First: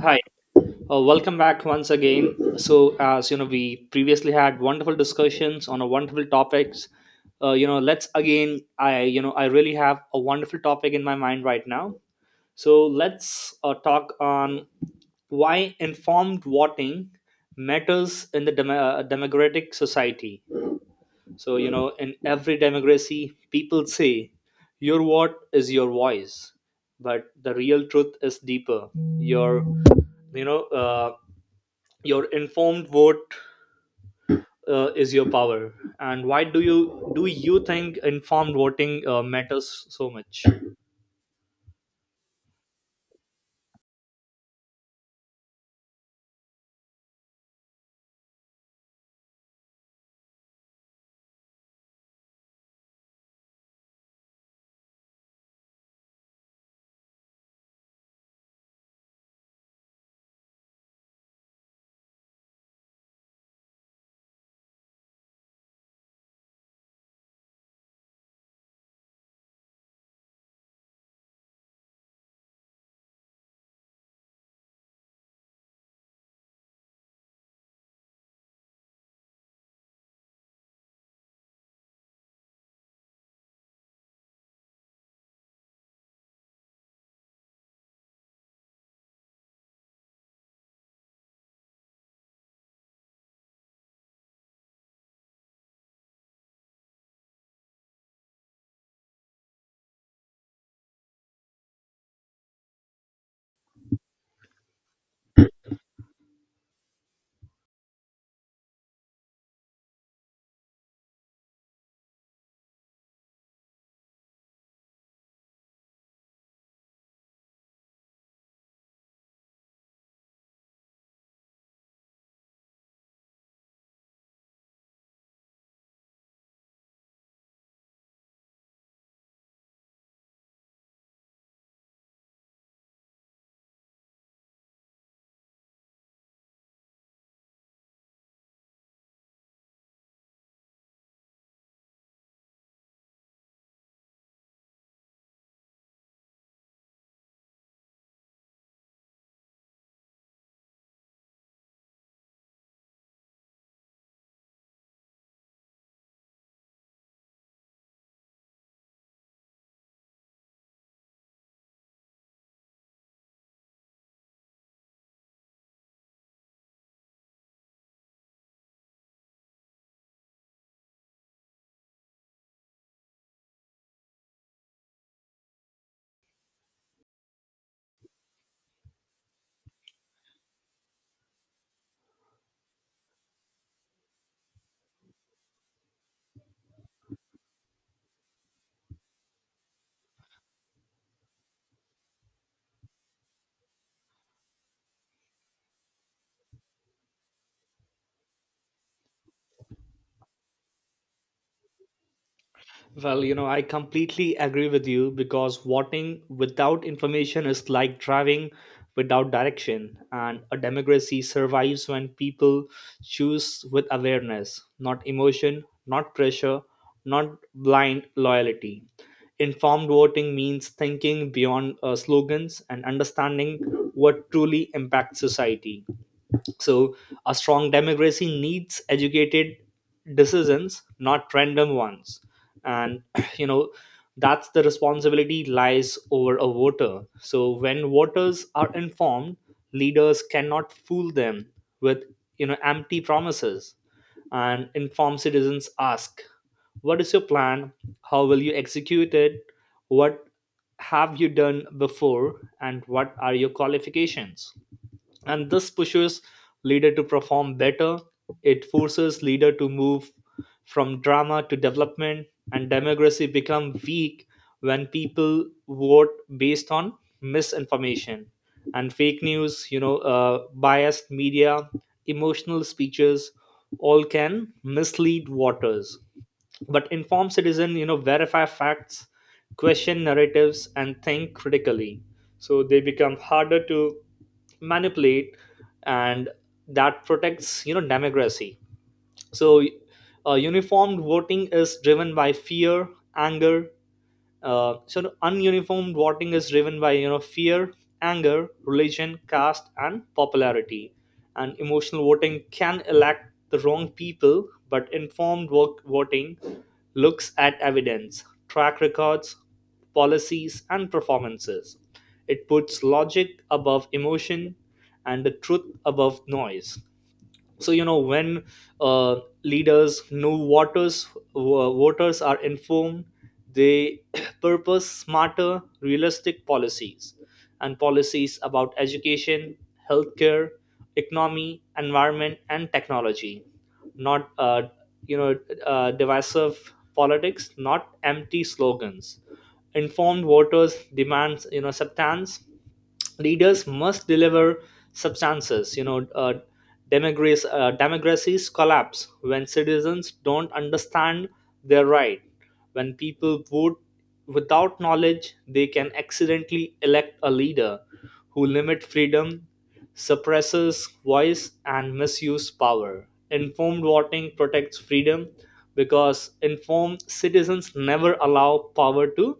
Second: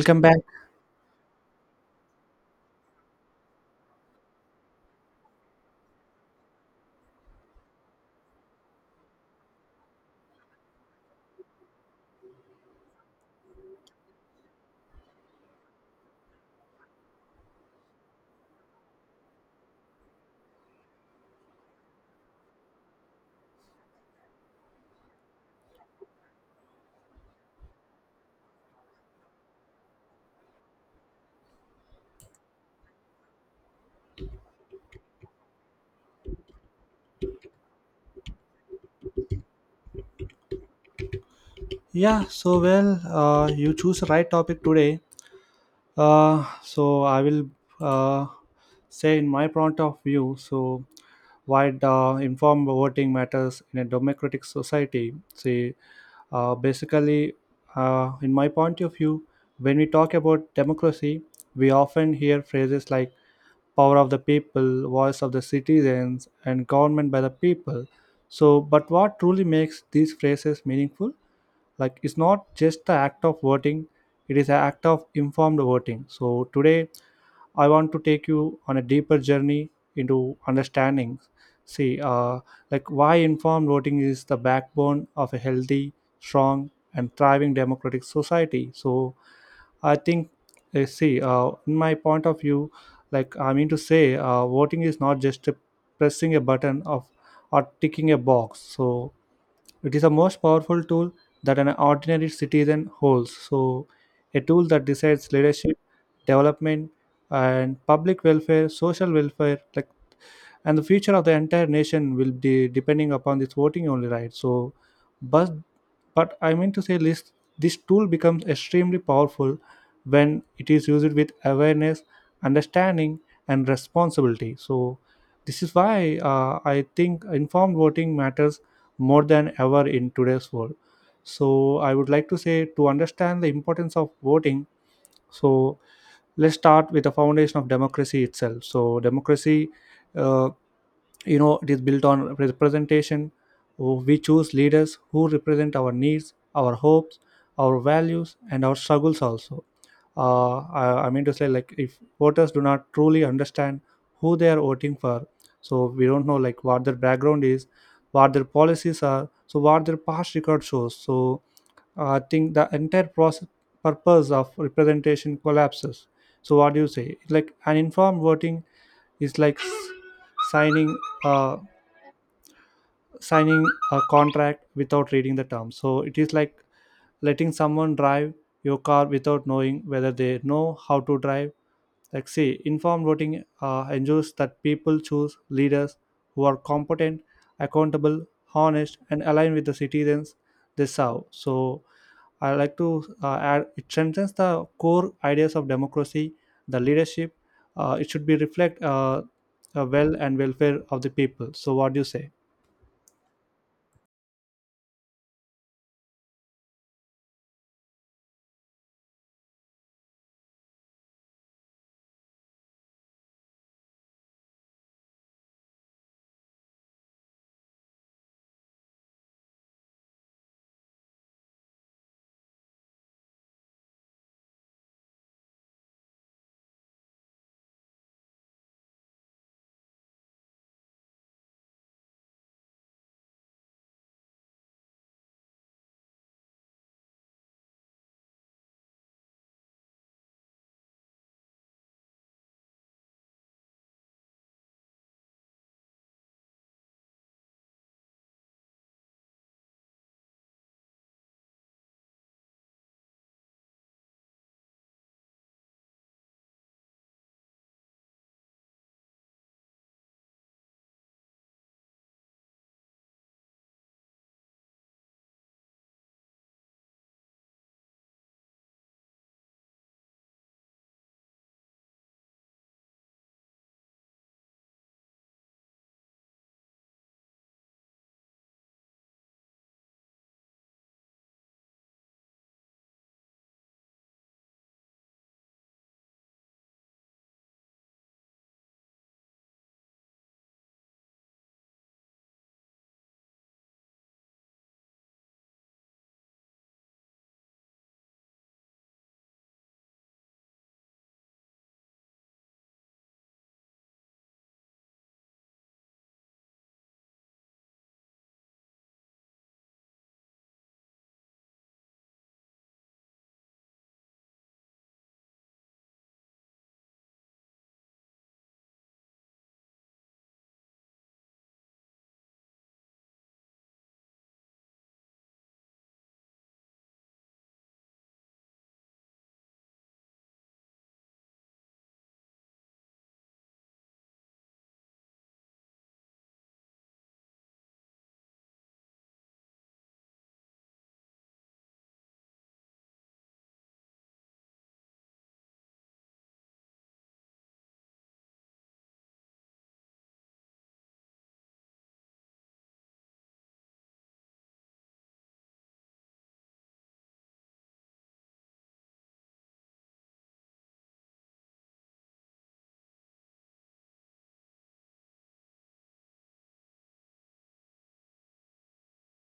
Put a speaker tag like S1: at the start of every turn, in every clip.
S1: Hi,
S2: back.
S1: welcome back once again. So, as you know, we previously had wonderful discussions on a wonderful topics. You know, let's again. I you know I really have a wonderful topic in my mind right now. So let's talk on why informed voting matters in the democratic society. So you know, in every democracy, people say your vote is your voice, but the real truth is deeper. Your you know. Your informed vote is your power. And why do you think informed voting matters so much?
S2: Yeah, so well, you choose the right topic today. So I will uh, say in my point of view. So why the informed voting matters in a democratic society. See, basically, in my point of view, when we talk about democracy, we often hear phrases like power of the people, voice of the citizens, and government by the people. So, but what truly makes these phrases meaningful? Like it's not just the act of voting, it is an act of informed voting. So today I want to take you on a deeper journey into understanding. See, like why informed voting is the backbone of a healthy, strong and thriving democratic society. So I think, see in my point of view, like I mean to say, voting is not just a pressing a button of or ticking a box. So it is the most powerful tool that an ordinary citizen holds. So, a tool that decides leadership, development, and public welfare, social welfare, like, and the future of the entire nation will be depending upon this voting only, right. So, but but I mean to say this this tool becomes extremely powerful when it is used with awareness, understanding, and responsibility. So, this is why I think informed voting matters more than ever in today's world. So I would like to say, to understand the importance of voting, so let's start with the foundation of democracy itself. So democracy, uh, you know, it is built on representation. We choose leaders who represent our needs, our hopes, our values and our struggles also. I mean to say, like if voters do not truly understand who they are voting for, so we don't know like what their background is, what their policies are, so what their past record shows. So I think the entire process, purpose of representation collapses. So what do you say? Like an informed voting is like signing, uh, signing a contract without reading the terms. So it is like letting someone drive your car without knowing whether they know how to drive. Like, see, informed voting ensures that people choose leaders who are competent, accountable, honest, and aligned with the citizens they serve. So I like to add, it strengthens the core ideas of democracy, the leadership. It should be reflect well and welfare of the people. So what do you say?
S1: Well, you know, I completely agree with you because voting without information is like driving without direction. And a democracy survives when people choose with awareness, not emotion, not pressure, not blind loyalty. Informed voting means thinking beyond slogans and understanding what truly impacts society. So, a strong democracy needs educated decisions, not random ones. And, you know, that's the responsibility lies over a voter. So, when voters are informed, leaders cannot fool them with, you know, empty promises. And informed citizens ask, what is your plan? How will you execute it? What have you done before? And what are your qualifications? And this pushes leader to perform better. It forces leader to move from drama to development. And democracy become weak when people vote based on misinformation and fake news, you know, biased media, emotional speeches all can mislead voters. But informed citizen, you know, verify facts, question narratives and think critically, so they become harder to manipulate, and that protects, you know, democracy. So uniformed voting is driven by fear, anger. So ununiformed voting is driven by, you know, fear, anger, religion, caste, and popularity. And emotional voting can elect the wrong people, but informed work voting looks at evidence, track records, policies, and performances. It puts logic above emotion and the truth above noise. So you know, when uh, leaders know voters voters are informed, they purpose smarter realistic policies, and policies about education, healthcare, economy, environment and technology, not you know divisive politics, not empty slogans. Informed voters demands, you know, substance. Leaders must deliver substances, you know. Democracies collapse when citizens don't understand their right. When people vote without knowledge, they can accidentally elect a leader who limits freedom, suppresses voice, and misuse power. Informed voting protects freedom because informed citizens never allow power to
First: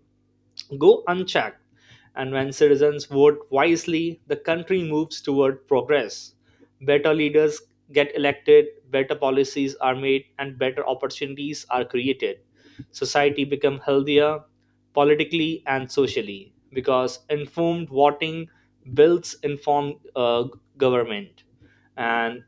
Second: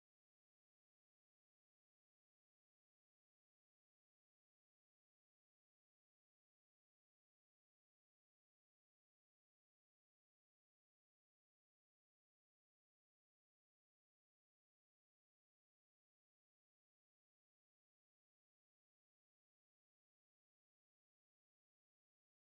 S1: go unchecked. And when citizens vote wisely, the country moves toward progress. Better leaders get elected, better policies are made, and better opportunities are created. Society become healthier politically and socially because informed voting builds informed government. And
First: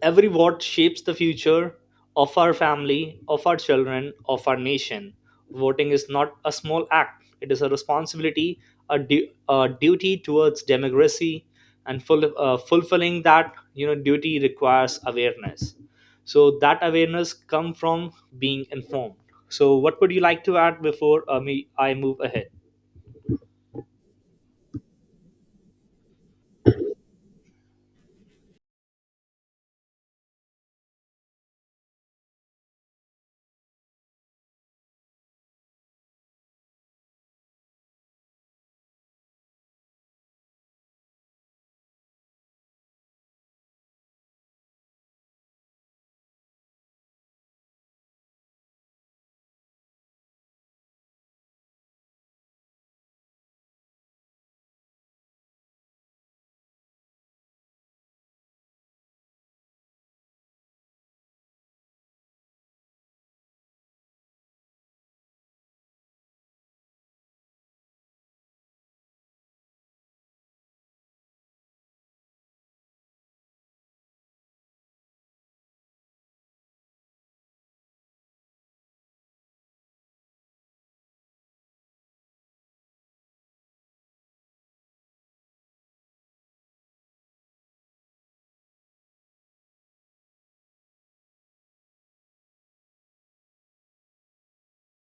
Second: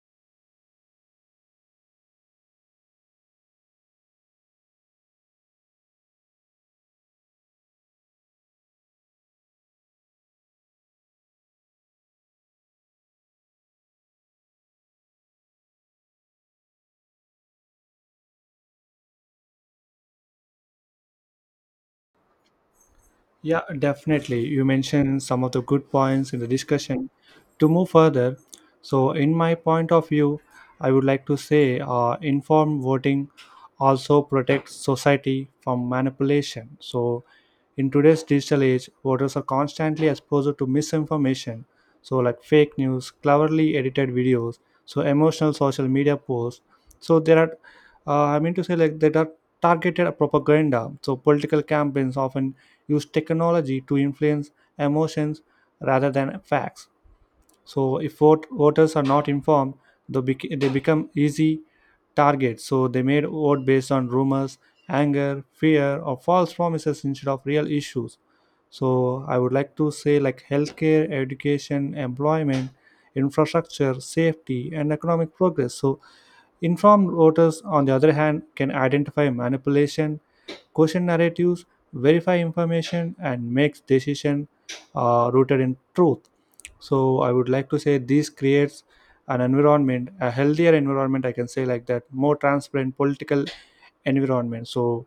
S1: every vote shapes the future of our family, of our children, of our nation. Voting is not a small act, it is a responsibility, a duty towards democracy, and fulfilling that, you know, duty requires awareness. So that awareness come from being informed. So what would you like to add before me I move ahead?
S2: Yeah, definitely. You mentioned some of the good points in the discussion. To move further, so in my point of view, I would like to say, informed voting also protects society from manipulation. So, in today's digital age, voters are constantly exposed to misinformation, so like fake news, cleverly edited videos, so emotional social media posts. So there are, I mean to say, there are targeted propaganda. So political campaigns often use technology to influence emotions rather than facts. So if voters are not informed, they they become easy targets, so they made vote based on rumors, anger, fear or false promises instead of real issues. So I would like to say, like healthcare, education, employment, infrastructure, safety and economic progress. So informed voters, on the other hand, can identify manipulation, question narratives, verify information, and make decisions rooted in truth. So I would like to say this creates an environment, a healthier environment, I can say like that, more transparent political environment. So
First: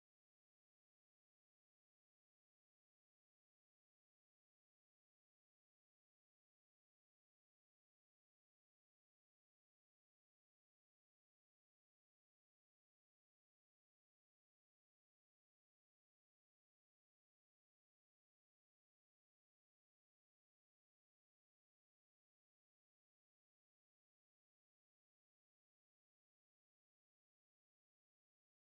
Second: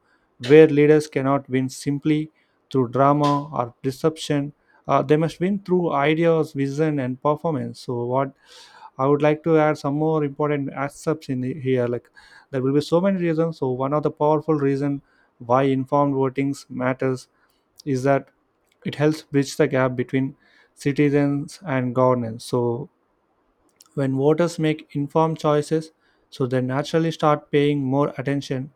S2: where leaders cannot win simply through drama or deception, they must win through ideas, vision, and performance. So what I would like to add some more important aspects in the, here. Like there will be so many reasons. So one of the powerful reason why informed voting matters is that it helps bridge the gap between citizens and governance. So when voters make informed choices, so they naturally start paying more attention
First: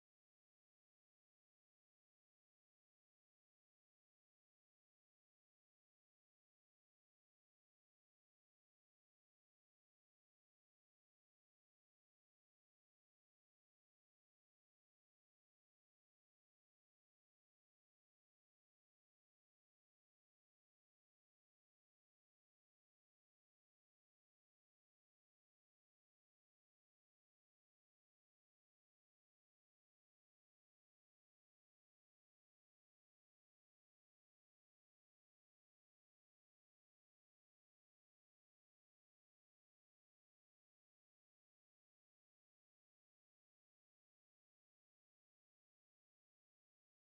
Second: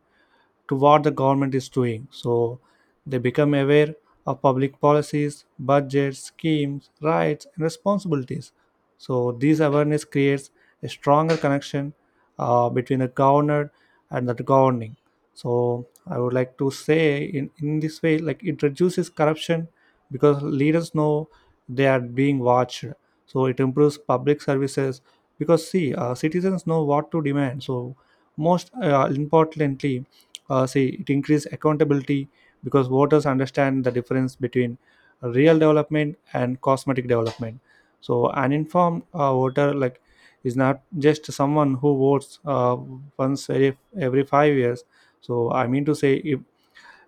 S2: to what the government is doing. So they become aware of public policies, budgets, schemes, rights, and responsibilities. So this awareness creates a stronger connection between the governor and the governing. So I would like to say in this way, like it reduces corruption because leaders know they are being watched. So it improves public services because see, citizens know what to demand. So most importantly, see it increases accountability because voters understand the difference between real development and cosmetic development. So an informed voter, like, is not just someone who votes once every 5 years. So I mean to say if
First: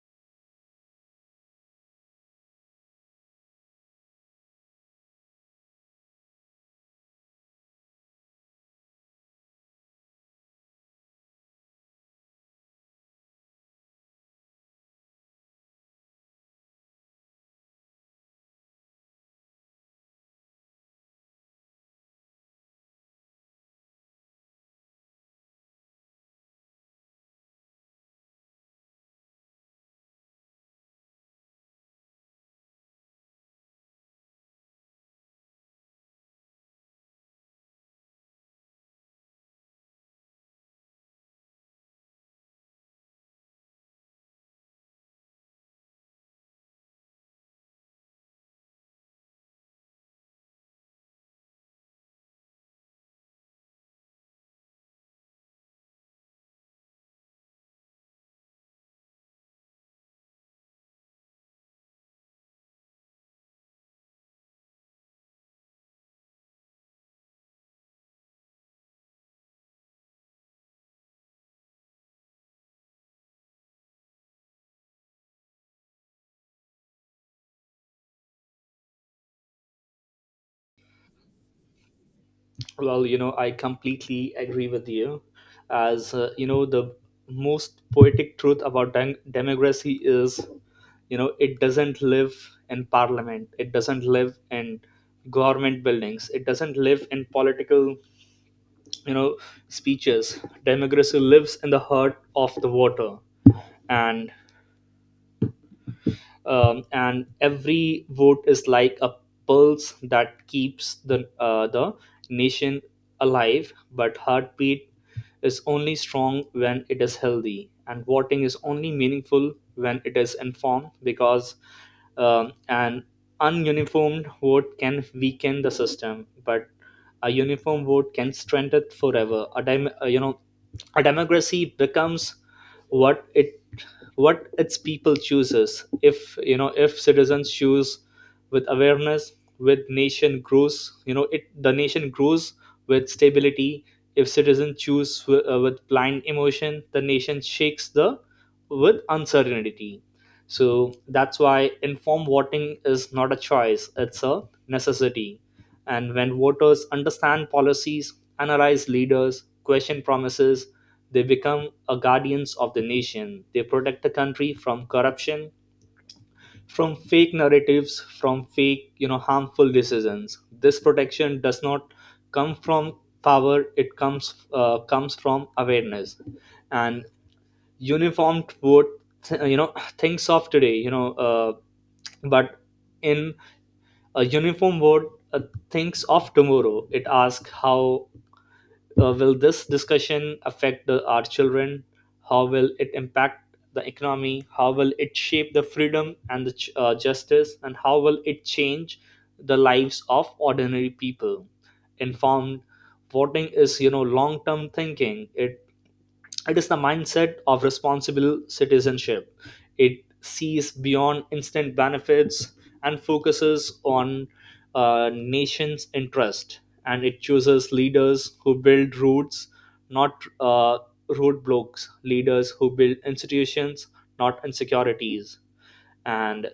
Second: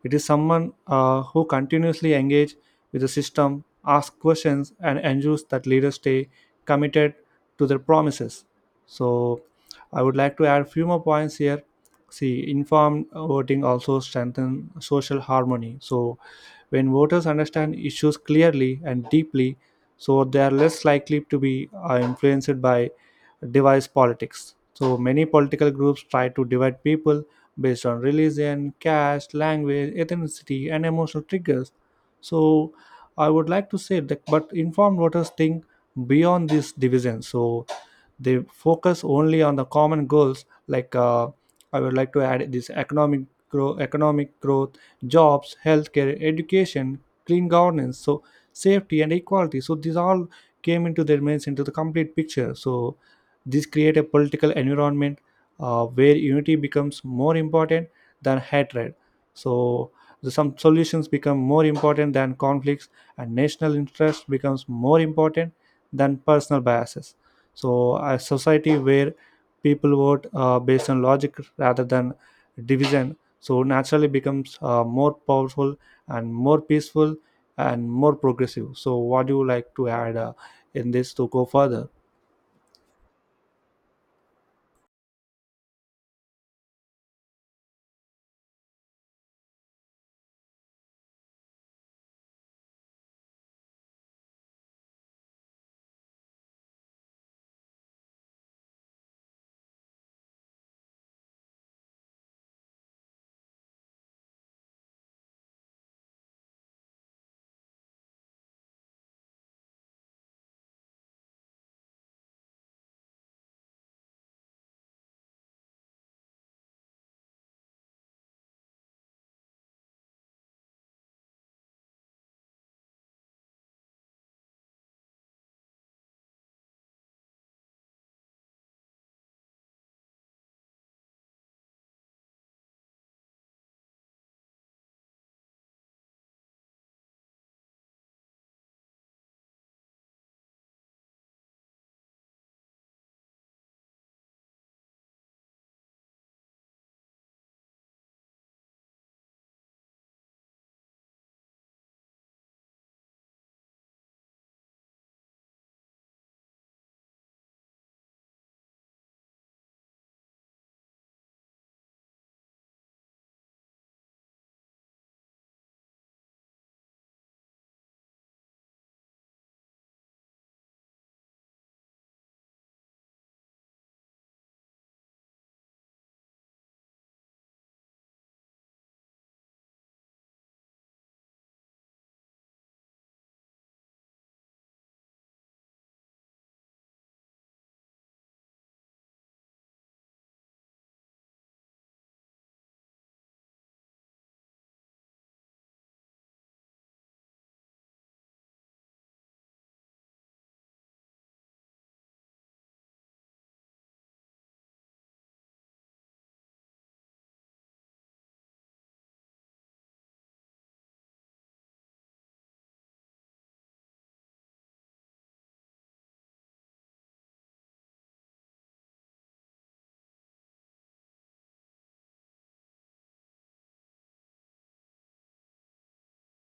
S2: it is someone who continuously engage with the system, ask questions, and ensures that leaders stay committed to their promises. So, I would like to add a few more points here. See, informed voting also strengthens social harmony. So, when voters understand issues clearly and deeply, so they are less likely to be influenced by device politics. So, many political groups try to divide people based on religion, caste, language, ethnicity, and emotional triggers. So, I would like to say that, but informed voters think beyond this division. So, they focus only on the common goals, like I would like to add this, economic growth, jobs, healthcare, education, clean governance, so safety and equality. So these all came into their minds into the complete picture. So this create a political environment where unity becomes more important than hatred. So the, some solutions become more important than conflicts, and national interest becomes more important than personal biases. So a society where people vote based on logic rather than division, so naturally becomes more powerful and more peaceful and more progressive. So what do you like to add in this to go further?
S1: Well, you know, I completely agree with you. As you know, the most poetic truth about democracy is, you know, it doesn't live in parliament, it doesn't live in government buildings, it doesn't live in political, you know, speeches. Democracy lives in the heart of the water, and and every vote is like a pulse that keeps the nation alive. But heartbeat is only strong when it is healthy, and voting is only meaningful when it is informed. Because an ununiformed vote can weaken the system, but a uniform vote can strengthen it forever. A a democracy becomes what it what its people chooses. If you know if citizens choose with awareness, with nation grows, you know, it the nation grows with stability. If citizens choose with blind emotion, the nation shakes the with uncertainty. So that's why informed voting is not a choice, it's a necessity. And when voters understand policies, analyze leaders, question promises, they become a guardians of the nation. They protect the country from corruption, from fake narratives, from fake, you know, harmful decisions. This protection does not come from power. It comes from awareness and uniformed vote. You know, thinks of today. You know, but In a uniform vote, thinks of tomorrow. It asks how. Will this discussion affect our children? How will it impact the economy? How will it shape the freedom and the justice? And how will it change the lives of ordinary people? Informed voting is, you know, long-term thinking. It is the mindset of responsible citizenship. It sees beyond instant benefits and focuses on nation's interest. And it chooses leaders who build roots, not roadblocks. Leaders who build institutions, not insecurities. And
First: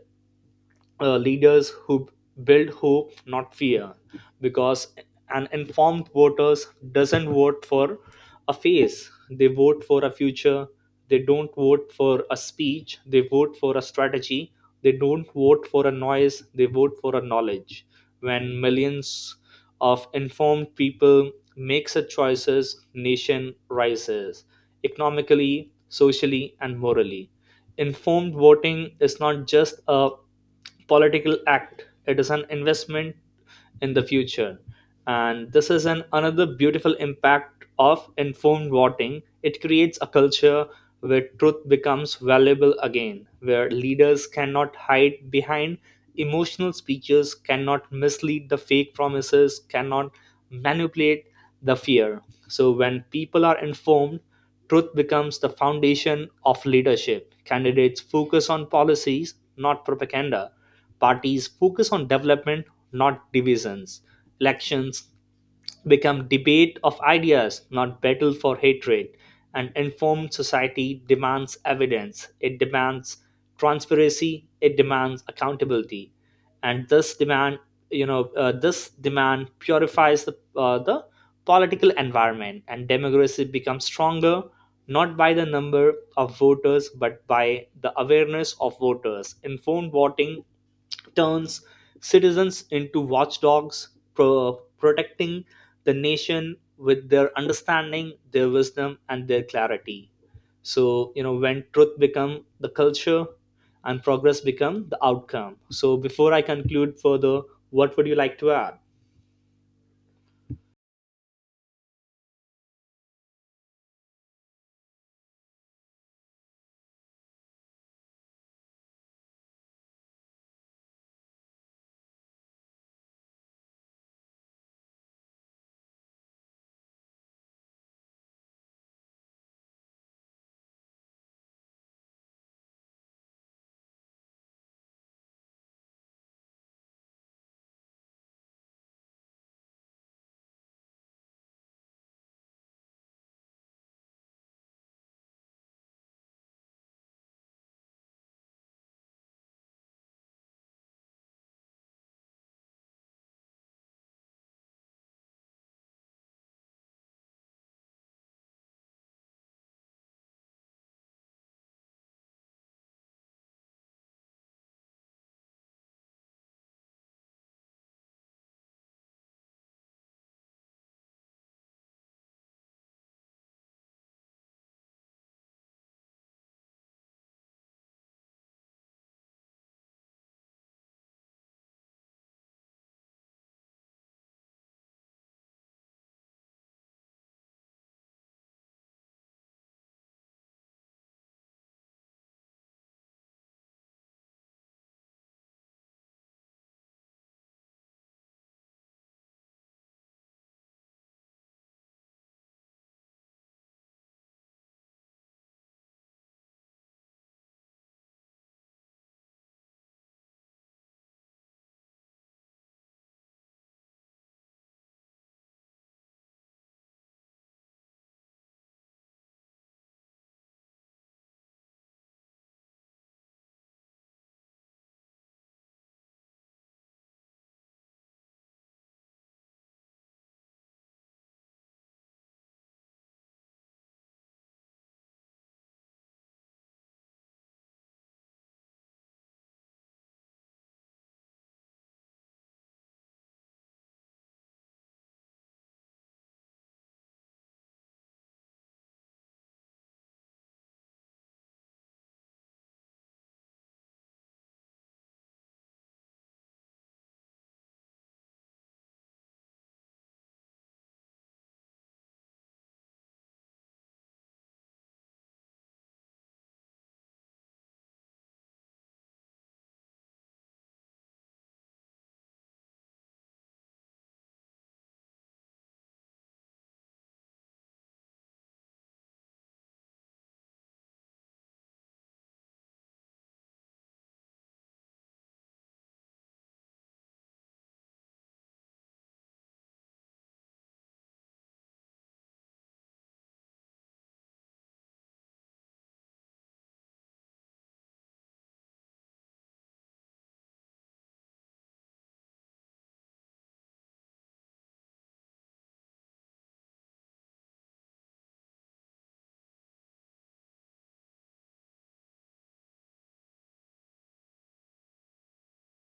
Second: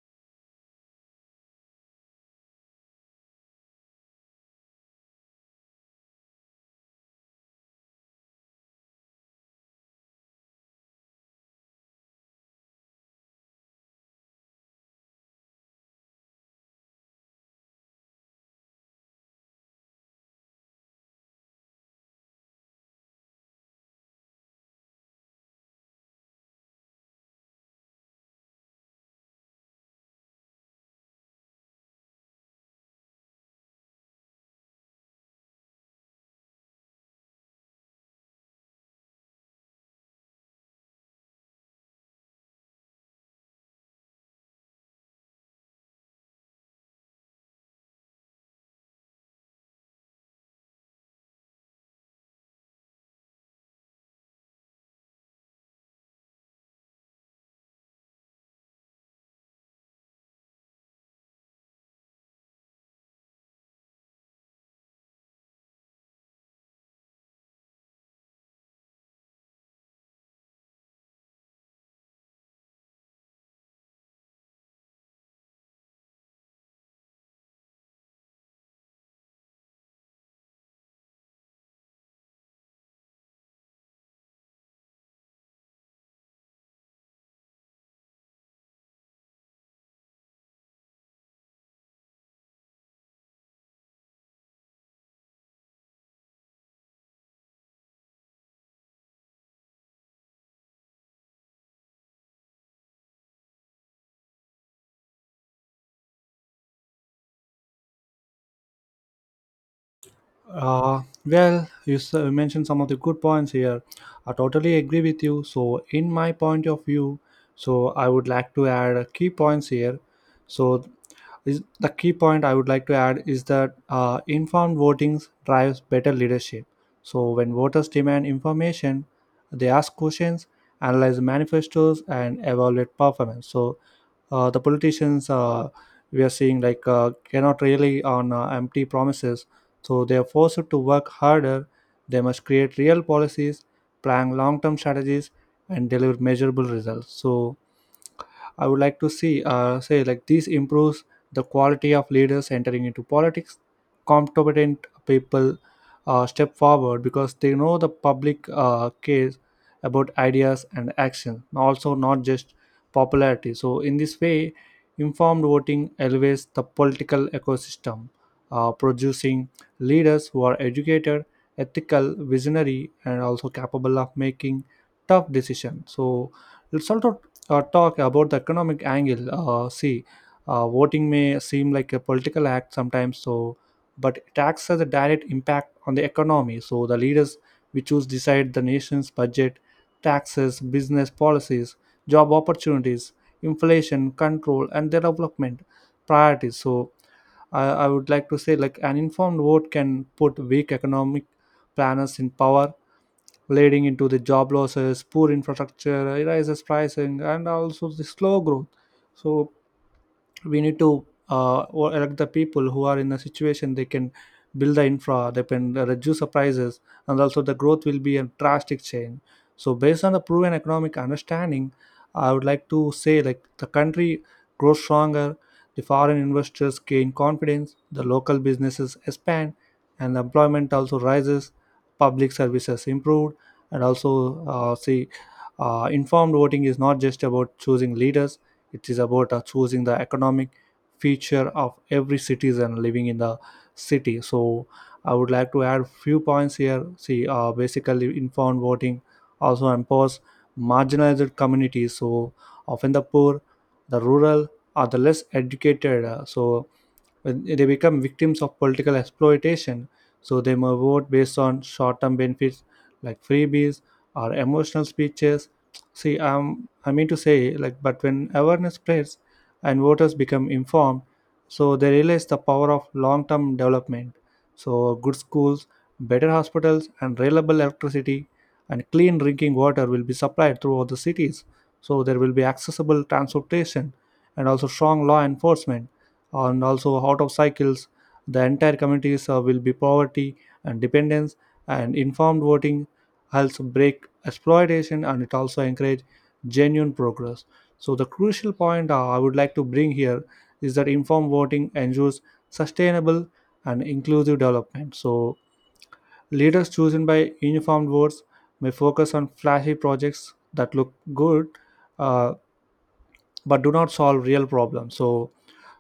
S1: leaders who build hope, not fear. Because an informed voters doesn't vote for a face, they vote for a future. They don't vote for a speech, they vote for a strategy. They don't vote for a noise, they vote for a knowledge. When millions of informed people makes a choices, nation rises economically, socially and morally. Informed voting is not just a political act, it is an investment in the future. And this is an another beautiful impact of informed voting. It creates a culture where truth becomes valuable again, where leaders cannot hide behind emotional speeches, cannot mislead the fake promises, cannot manipulate the fear. So, when people are informed, truth becomes the foundation of leadership. Candidates focus on policies, not propaganda. Parties focus on development, not divisions. Elections become debate of ideas, not battle for hatred. An informed society demands evidence, it demands transparency, it demands accountability. And this demand, you know, this demand purifies the political environment, and democracy becomes stronger not by the number of voters but by the awareness of voters. Informed voting turns citizens into watchdogs, protecting the nation with their understanding, their wisdom and their clarity. So you know, when truth become the culture and progress become the outcome, so before I conclude further, what would you like to add?
S2: Well, you mentioned some of the good points here. I totally agree with you. So, in my point of view, so I would like to add key points here. So, is the key point I would like to add is that informed voting drives better leadership. So when voters demand information, they ask questions, analyze manifestos, and evaluate performance. So the politicians, we are seeing, like cannot rely on empty promises. So they are forced to work harder. They must create real policies, plan long-term strategies, and deliver measurable results. So I would like to see say, like this improves the quality of leaders entering into politics. Competent people step forward because they know the public cares about ideas and action, also not just popularity. So in this way, informed voting elevates the political ecosystem, producing leaders who are educated, ethical, visionary, and also capable of making tough decisions. So let's also talk about the economic angle. See, voting may seem like a political act sometimes, so but it acts as a direct impact on the economy. So the leaders we choose decide the nation's budget, taxes, business policies, job opportunities, inflation control, and their development priorities. So I would like to say, like an informed vote can put weak economic planners in power, leading into the job losses, poor infrastructure, rises pricing, and also the slow growth. So we need to or elect the people who are in a situation they can build the infra, they can reduce the prices and also the growth will be a drastic change. So based on the proven economic understanding, I would like to say, like the country grows stronger, the foreign investors gain confidence, the local businesses expand and employment also rises, public services improved and also, see, informed voting is not just about choosing leaders, it is about choosing the economic feature of every citizen living in the city. So I would like to add few points here. See, basically informed voting also empowers marginalized communities. So often the poor, the rural, or the less educated. So when they become victims of political exploitation. So they may vote based on short-term benefits like freebies or emotional speeches. See, I mean to say, but when awareness spreads and voters become informed, so they realize the power of long term development. So good schools, better hospitals and reliable electricity and clean drinking water will be supplied throughout the cities. So there will be accessible transportation and also strong law enforcement and also out of cycles the entire communities will be poverty and dependence. And informed voting helps break exploitation and it also encourage genuine progress. So, the crucial point I would like to bring here is that informed voting ensures sustainable and inclusive development. So, leaders chosen by uniformed votes may focus on flashy projects that look good, uh, but do not solve real problems. So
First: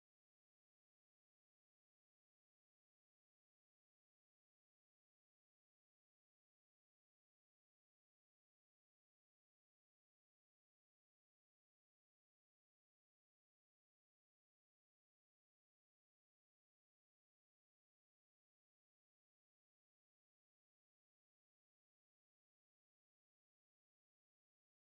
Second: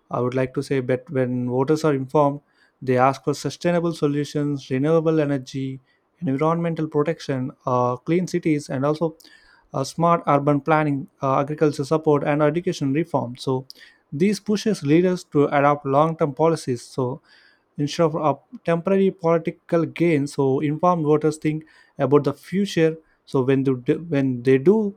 S2: I would like to say that when voters are informed, they ask for sustainable solutions, renewable energy, environmental protection, clean cities, and also smart urban planning, agriculture support, and education reform. So these pushes leaders to adopt long-term policies. So instead of a temporary political gain, so informed voters think about the future. So when they do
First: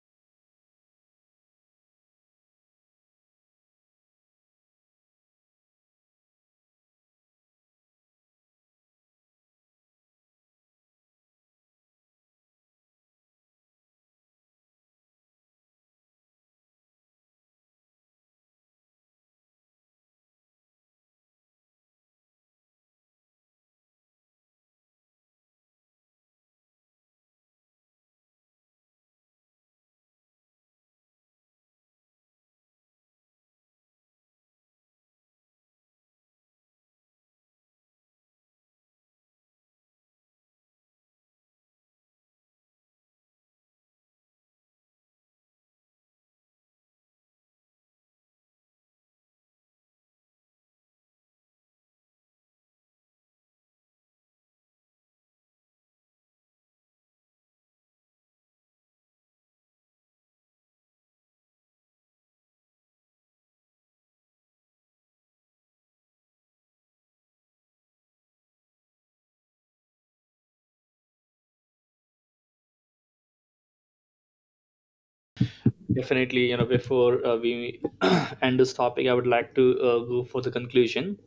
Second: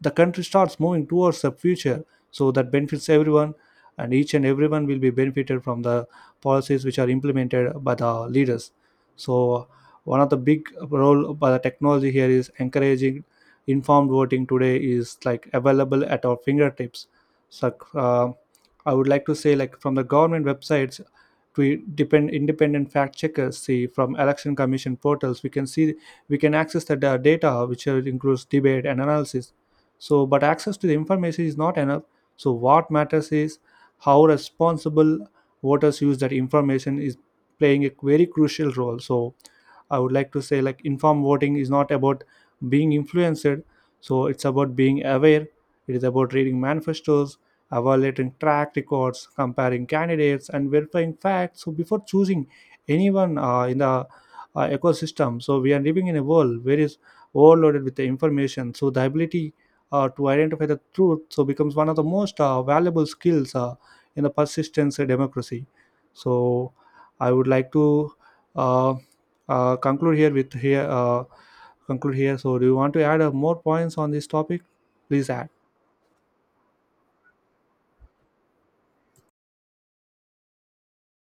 S2: the country starts moving towards the future, so that benefits everyone, and each and everyone will be benefited from the policies which are implemented by the leaders. So one of the big role by the technology here is encouraging informed voting today is like available at our fingertips. So I would like to say, like, from the government websites to depend independent fact checkers, see, from election commission portals we can see we can access the data which includes debate and analysis. So but access to the information is not enough. So what matters is how responsible voters use that information is playing a very crucial role. So I would like to say, like, informed voting is not about being influenced, so it's about being aware. It is about reading manifestos, evaluating track records, comparing candidates, and verifying facts so before choosing anyone in the ecosystem. So we are living in a world where is overloaded with the information. So the ability to identify the truth so becomes one of the most valuable skills in the persistence of democracy. So I would like to uh, conclude here with here conclude here. So do you want to add more points on this topic? Please add.
S1: Definitely, you know, before we end this topic, I would like to go for the conclusion.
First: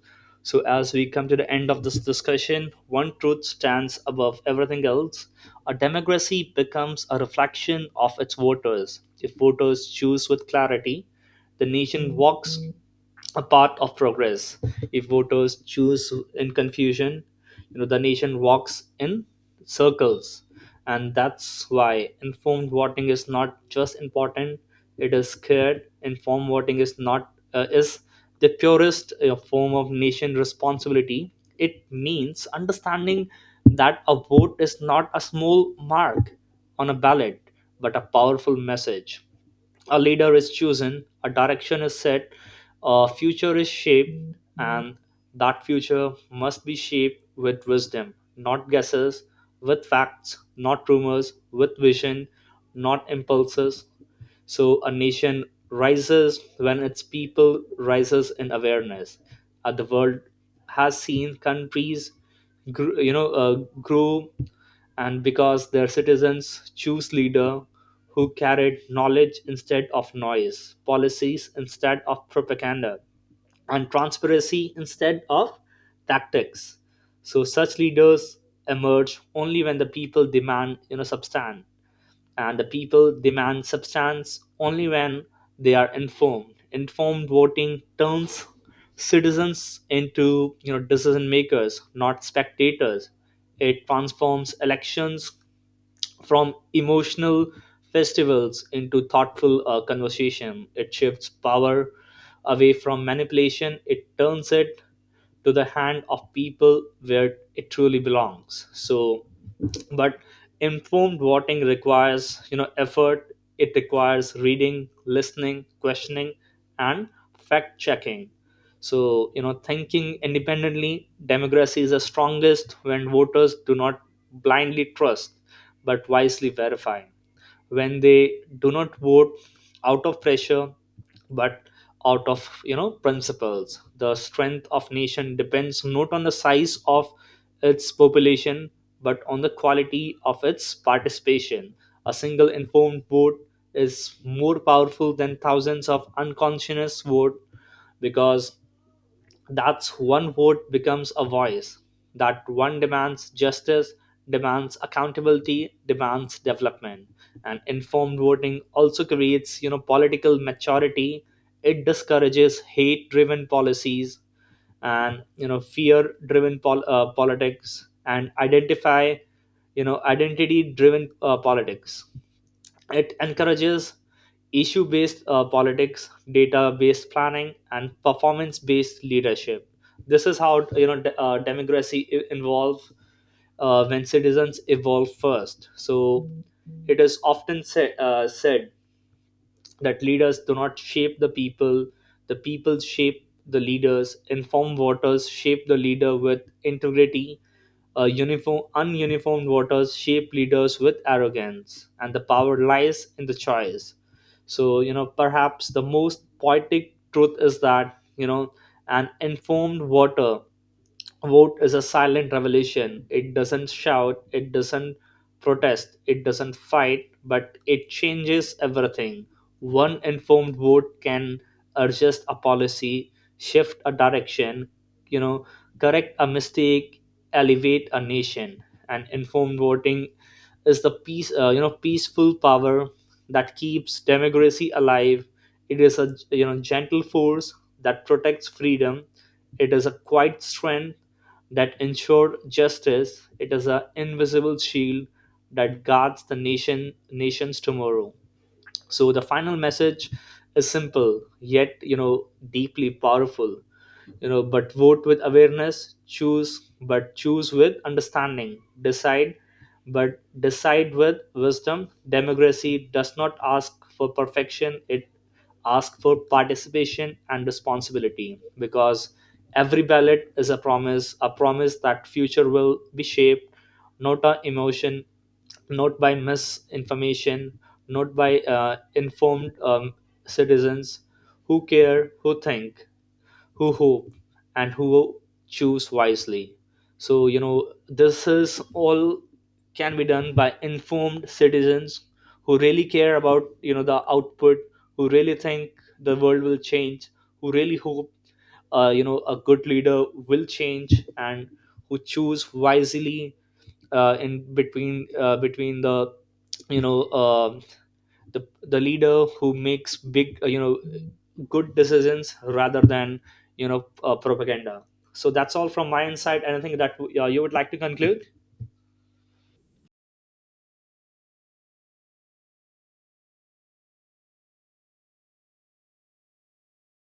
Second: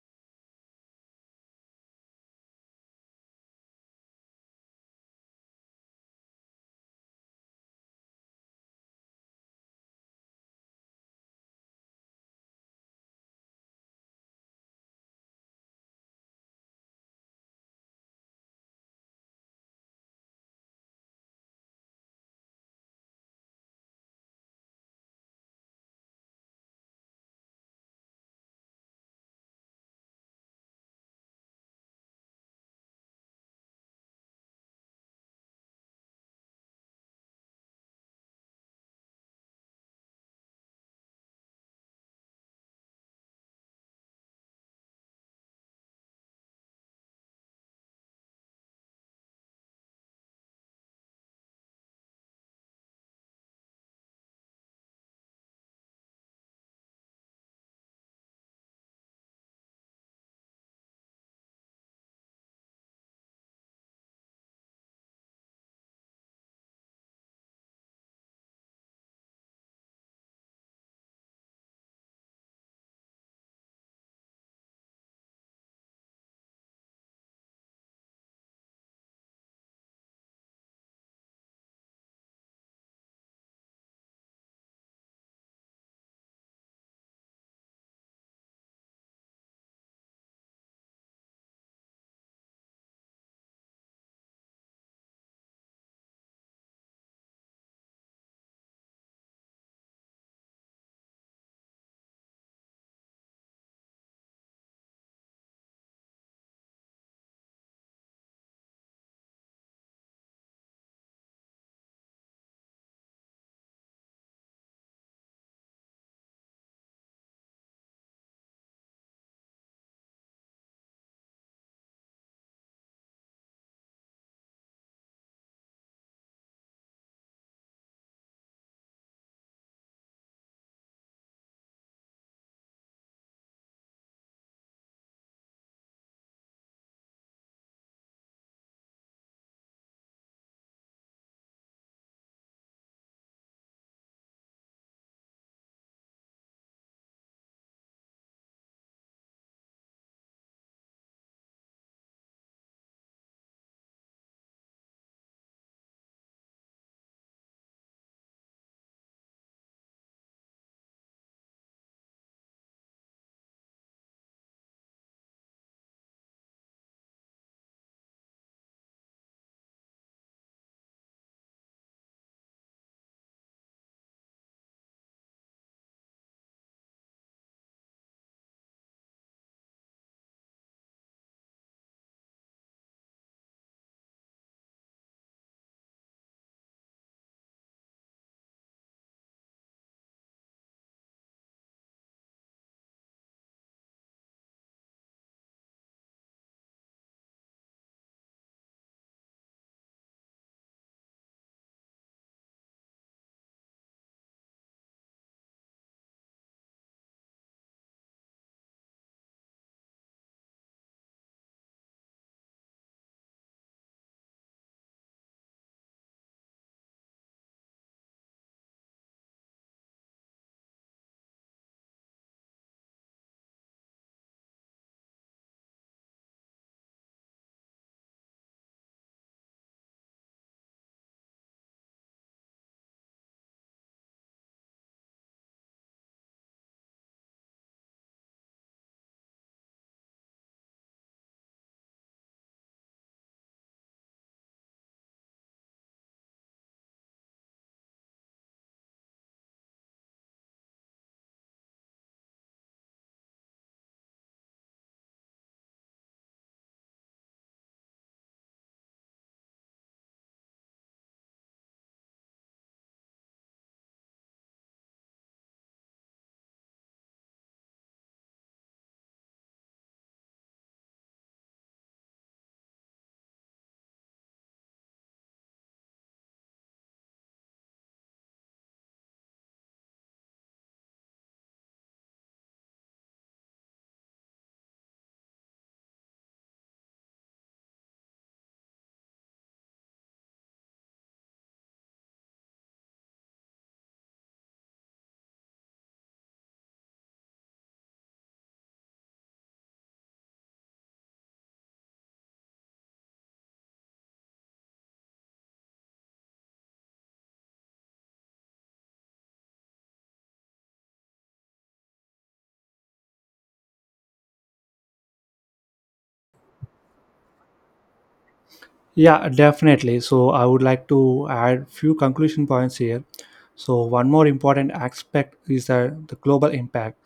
S1: So as we come to the end of this discussion, one truth stands above everything else: a democracy becomes a reflection of its voters. If voters choose with clarity, the nation walks a path of progress. If voters choose in confusion, you know, the nation walks in circles. And that's why informed voting is not just important, it is scared. Informed voting is not is the purest form of nation responsibility. It means understanding that a vote is not a small mark on a ballot, but a powerful message. A leader is chosen, a direction is set, a future is shaped, and that future must be shaped with wisdom, not guesses, with facts, not rumors, with vision, not impulses. So a nation rises when its people rises in awareness. The world has seen countries, gr- you know, uh, grow and because their citizens choose leaders who carried knowledge instead of noise, policies instead of propaganda, and transparency instead of tactics. So such leaders emerge only when the people demand, you know, substance, and the people demand substance only when they are informed. Informed voting turns citizens into, you know, decision makers, not spectators. It transforms elections from emotional festivals into thoughtful conversation. It shifts power away from manipulation, it turns it to the hand of people where it truly belongs. So, but informed voting requires, you know, effort. It requires reading, listening, questioning, and fact checking, so you know, thinking independently. Democracy is the strongest when voters do not blindly trust but wisely verifying, when they do not vote out of pressure but out of, you know, principles. The strength of nation depends not on the size of its population but on the quality of its participation. A single informed vote is more powerful than thousands of unconscious vote, because that's one vote becomes a voice. That one demands justice, demands accountability, demands development. And informed voting also creates, you know, political maturity. It discourages hate-driven policies and, you know, fear-driven politics, and identity-driven politics. It encourages issue based politics, data based planning, and performance based leadership. This is how, you know, democracy involve when citizens evolve first. So it is often said, that leaders do not shape the people shape the leaders. Informed voters shape the leader with integrity, ununiformed voters shape leaders with arrogance, and the power lies in the choice. So, you know, perhaps the most poetic truth is that, you know, an informed voter vote is a silent revolution. It doesn't shout, it doesn't protest, it doesn't fight, but it changes everything. One informed vote can adjust a policy, shift a direction, you know, correct a mistake, elevate a nation. And informed voting is the you know, peaceful power that keeps democracy alive. It is a, you know, gentle force that protects freedom. It is a quiet strength that ensure justice. It is an invisible shield that guards the nation nations tomorrow. So the final message is simple yet, you know, deeply powerful. You know, but vote with awareness, choose but choose with understanding, decide but decide with wisdom. Democracy does not ask for perfection, it asks for participation and responsibility. Because every ballot is a promise, a promise that future will be shaped not by emotion, not by misinformation, not by informed citizens who care, who think, who hope, and who choose wisely. So you know, this is all can be done by informed citizens who really care about, you know, the output, who really think the world will change, who really hope you know, a good leader will change, and who choose wisely in between between you know uh, the the leader who makes big, you know, good decisions rather than, you know, propaganda. So that's all from my insight. Anything that you would like to conclude?
S2: Yeah, definitely. So I would like to add few conclusion points here. So one more important aspect is that the global impact.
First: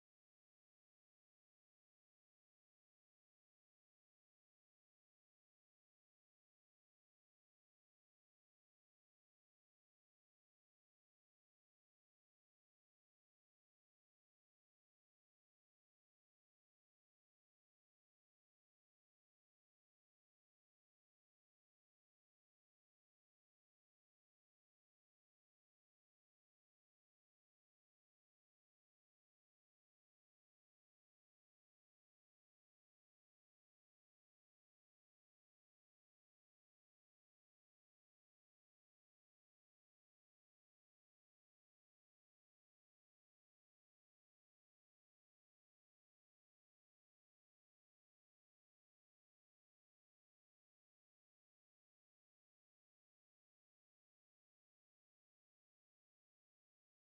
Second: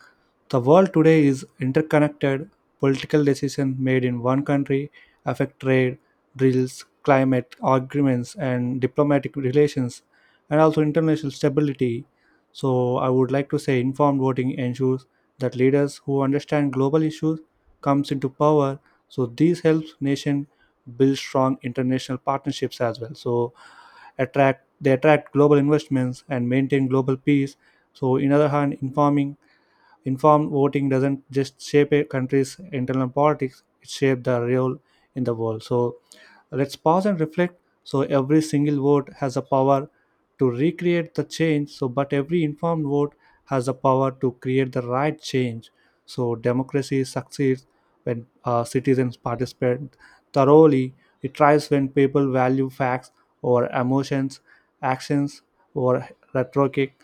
S2: The world today is interconnected. Political decisions made in one country affect trade, drills, climate agreements, and diplomatic relations, and also international stability. So I would like to say informed voting ensures that leaders who understand global issues comes into power. So this helps nation build strong international partnerships as well, so attract they attract global investments and maintain global peace. So in other hand, informing informed voting doesn't just shape a country's internal politics, it shapes the role in the world. So let's pause and reflect. So every single vote has a power to recreate the change, so but every informed vote has the power to create the right change. So democracy succeeds when citizens participate thoroughly. It thrives when people value facts over emotions, actions over rhetoric,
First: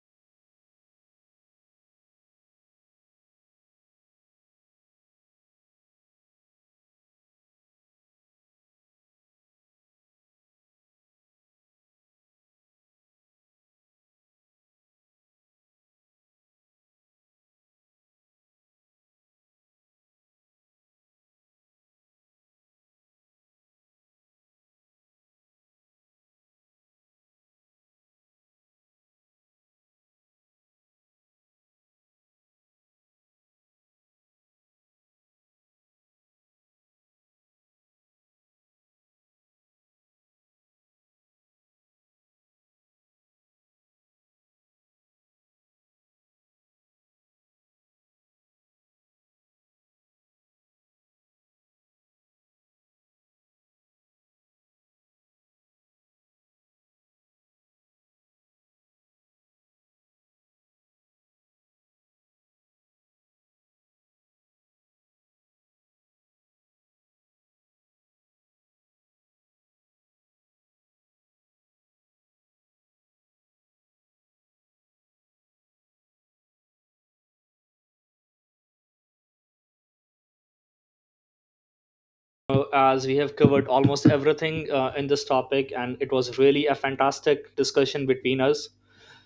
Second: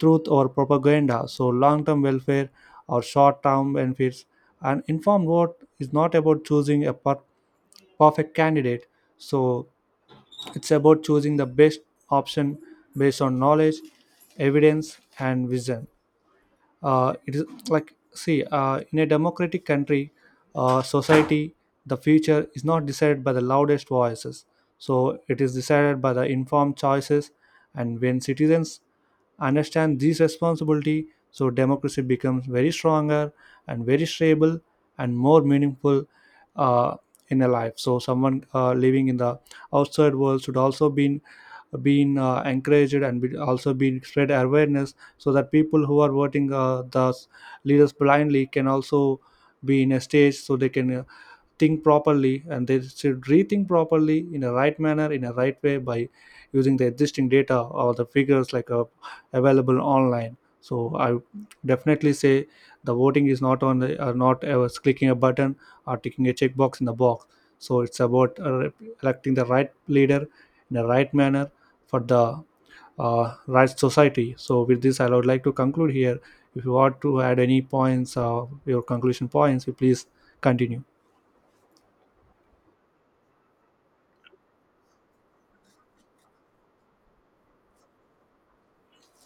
S2: truth or propaganda. So long term welfare or short term benefits. And informed vote is not about choosing a perfect candidate. So it's about choosing the best option based on knowledge, evidence, and vision. It is like, see, in a democratic country, society, the future is not decided by the loudest voices, so it is decided by the informed choices. And when citizens understand this responsibility, so democracy becomes very stronger and very stable and more meaningful uh, in a life. So someone living in the outside world should also be been encouraged and be also been spread awareness, so that people who are voting leaders blindly can also be in a stage so they can think properly, and they should rethink properly in a right manner in a right way by using the existing data or the figures like available online. So I definitely say the voting is not on the, not ever clicking a button or ticking a checkbox in the box. So it's about electing the right leader in the right manner for the right society. So with this I would like to conclude here. If you want to add any points, your conclusion points, you please continue.
S1: As we have covered almost everything in this topic, and it was really a fantastic discussion between us,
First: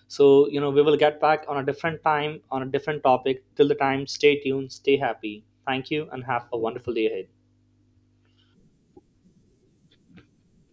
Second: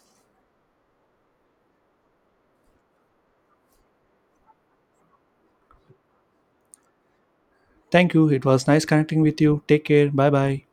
S1: so you know, we will get back on a different time on a different topic. Till the time, stay tuned, stay happy. Thank you and have a wonderful day ahead.
S2: Thank you. It was nice connecting with you. Take care. Bye bye.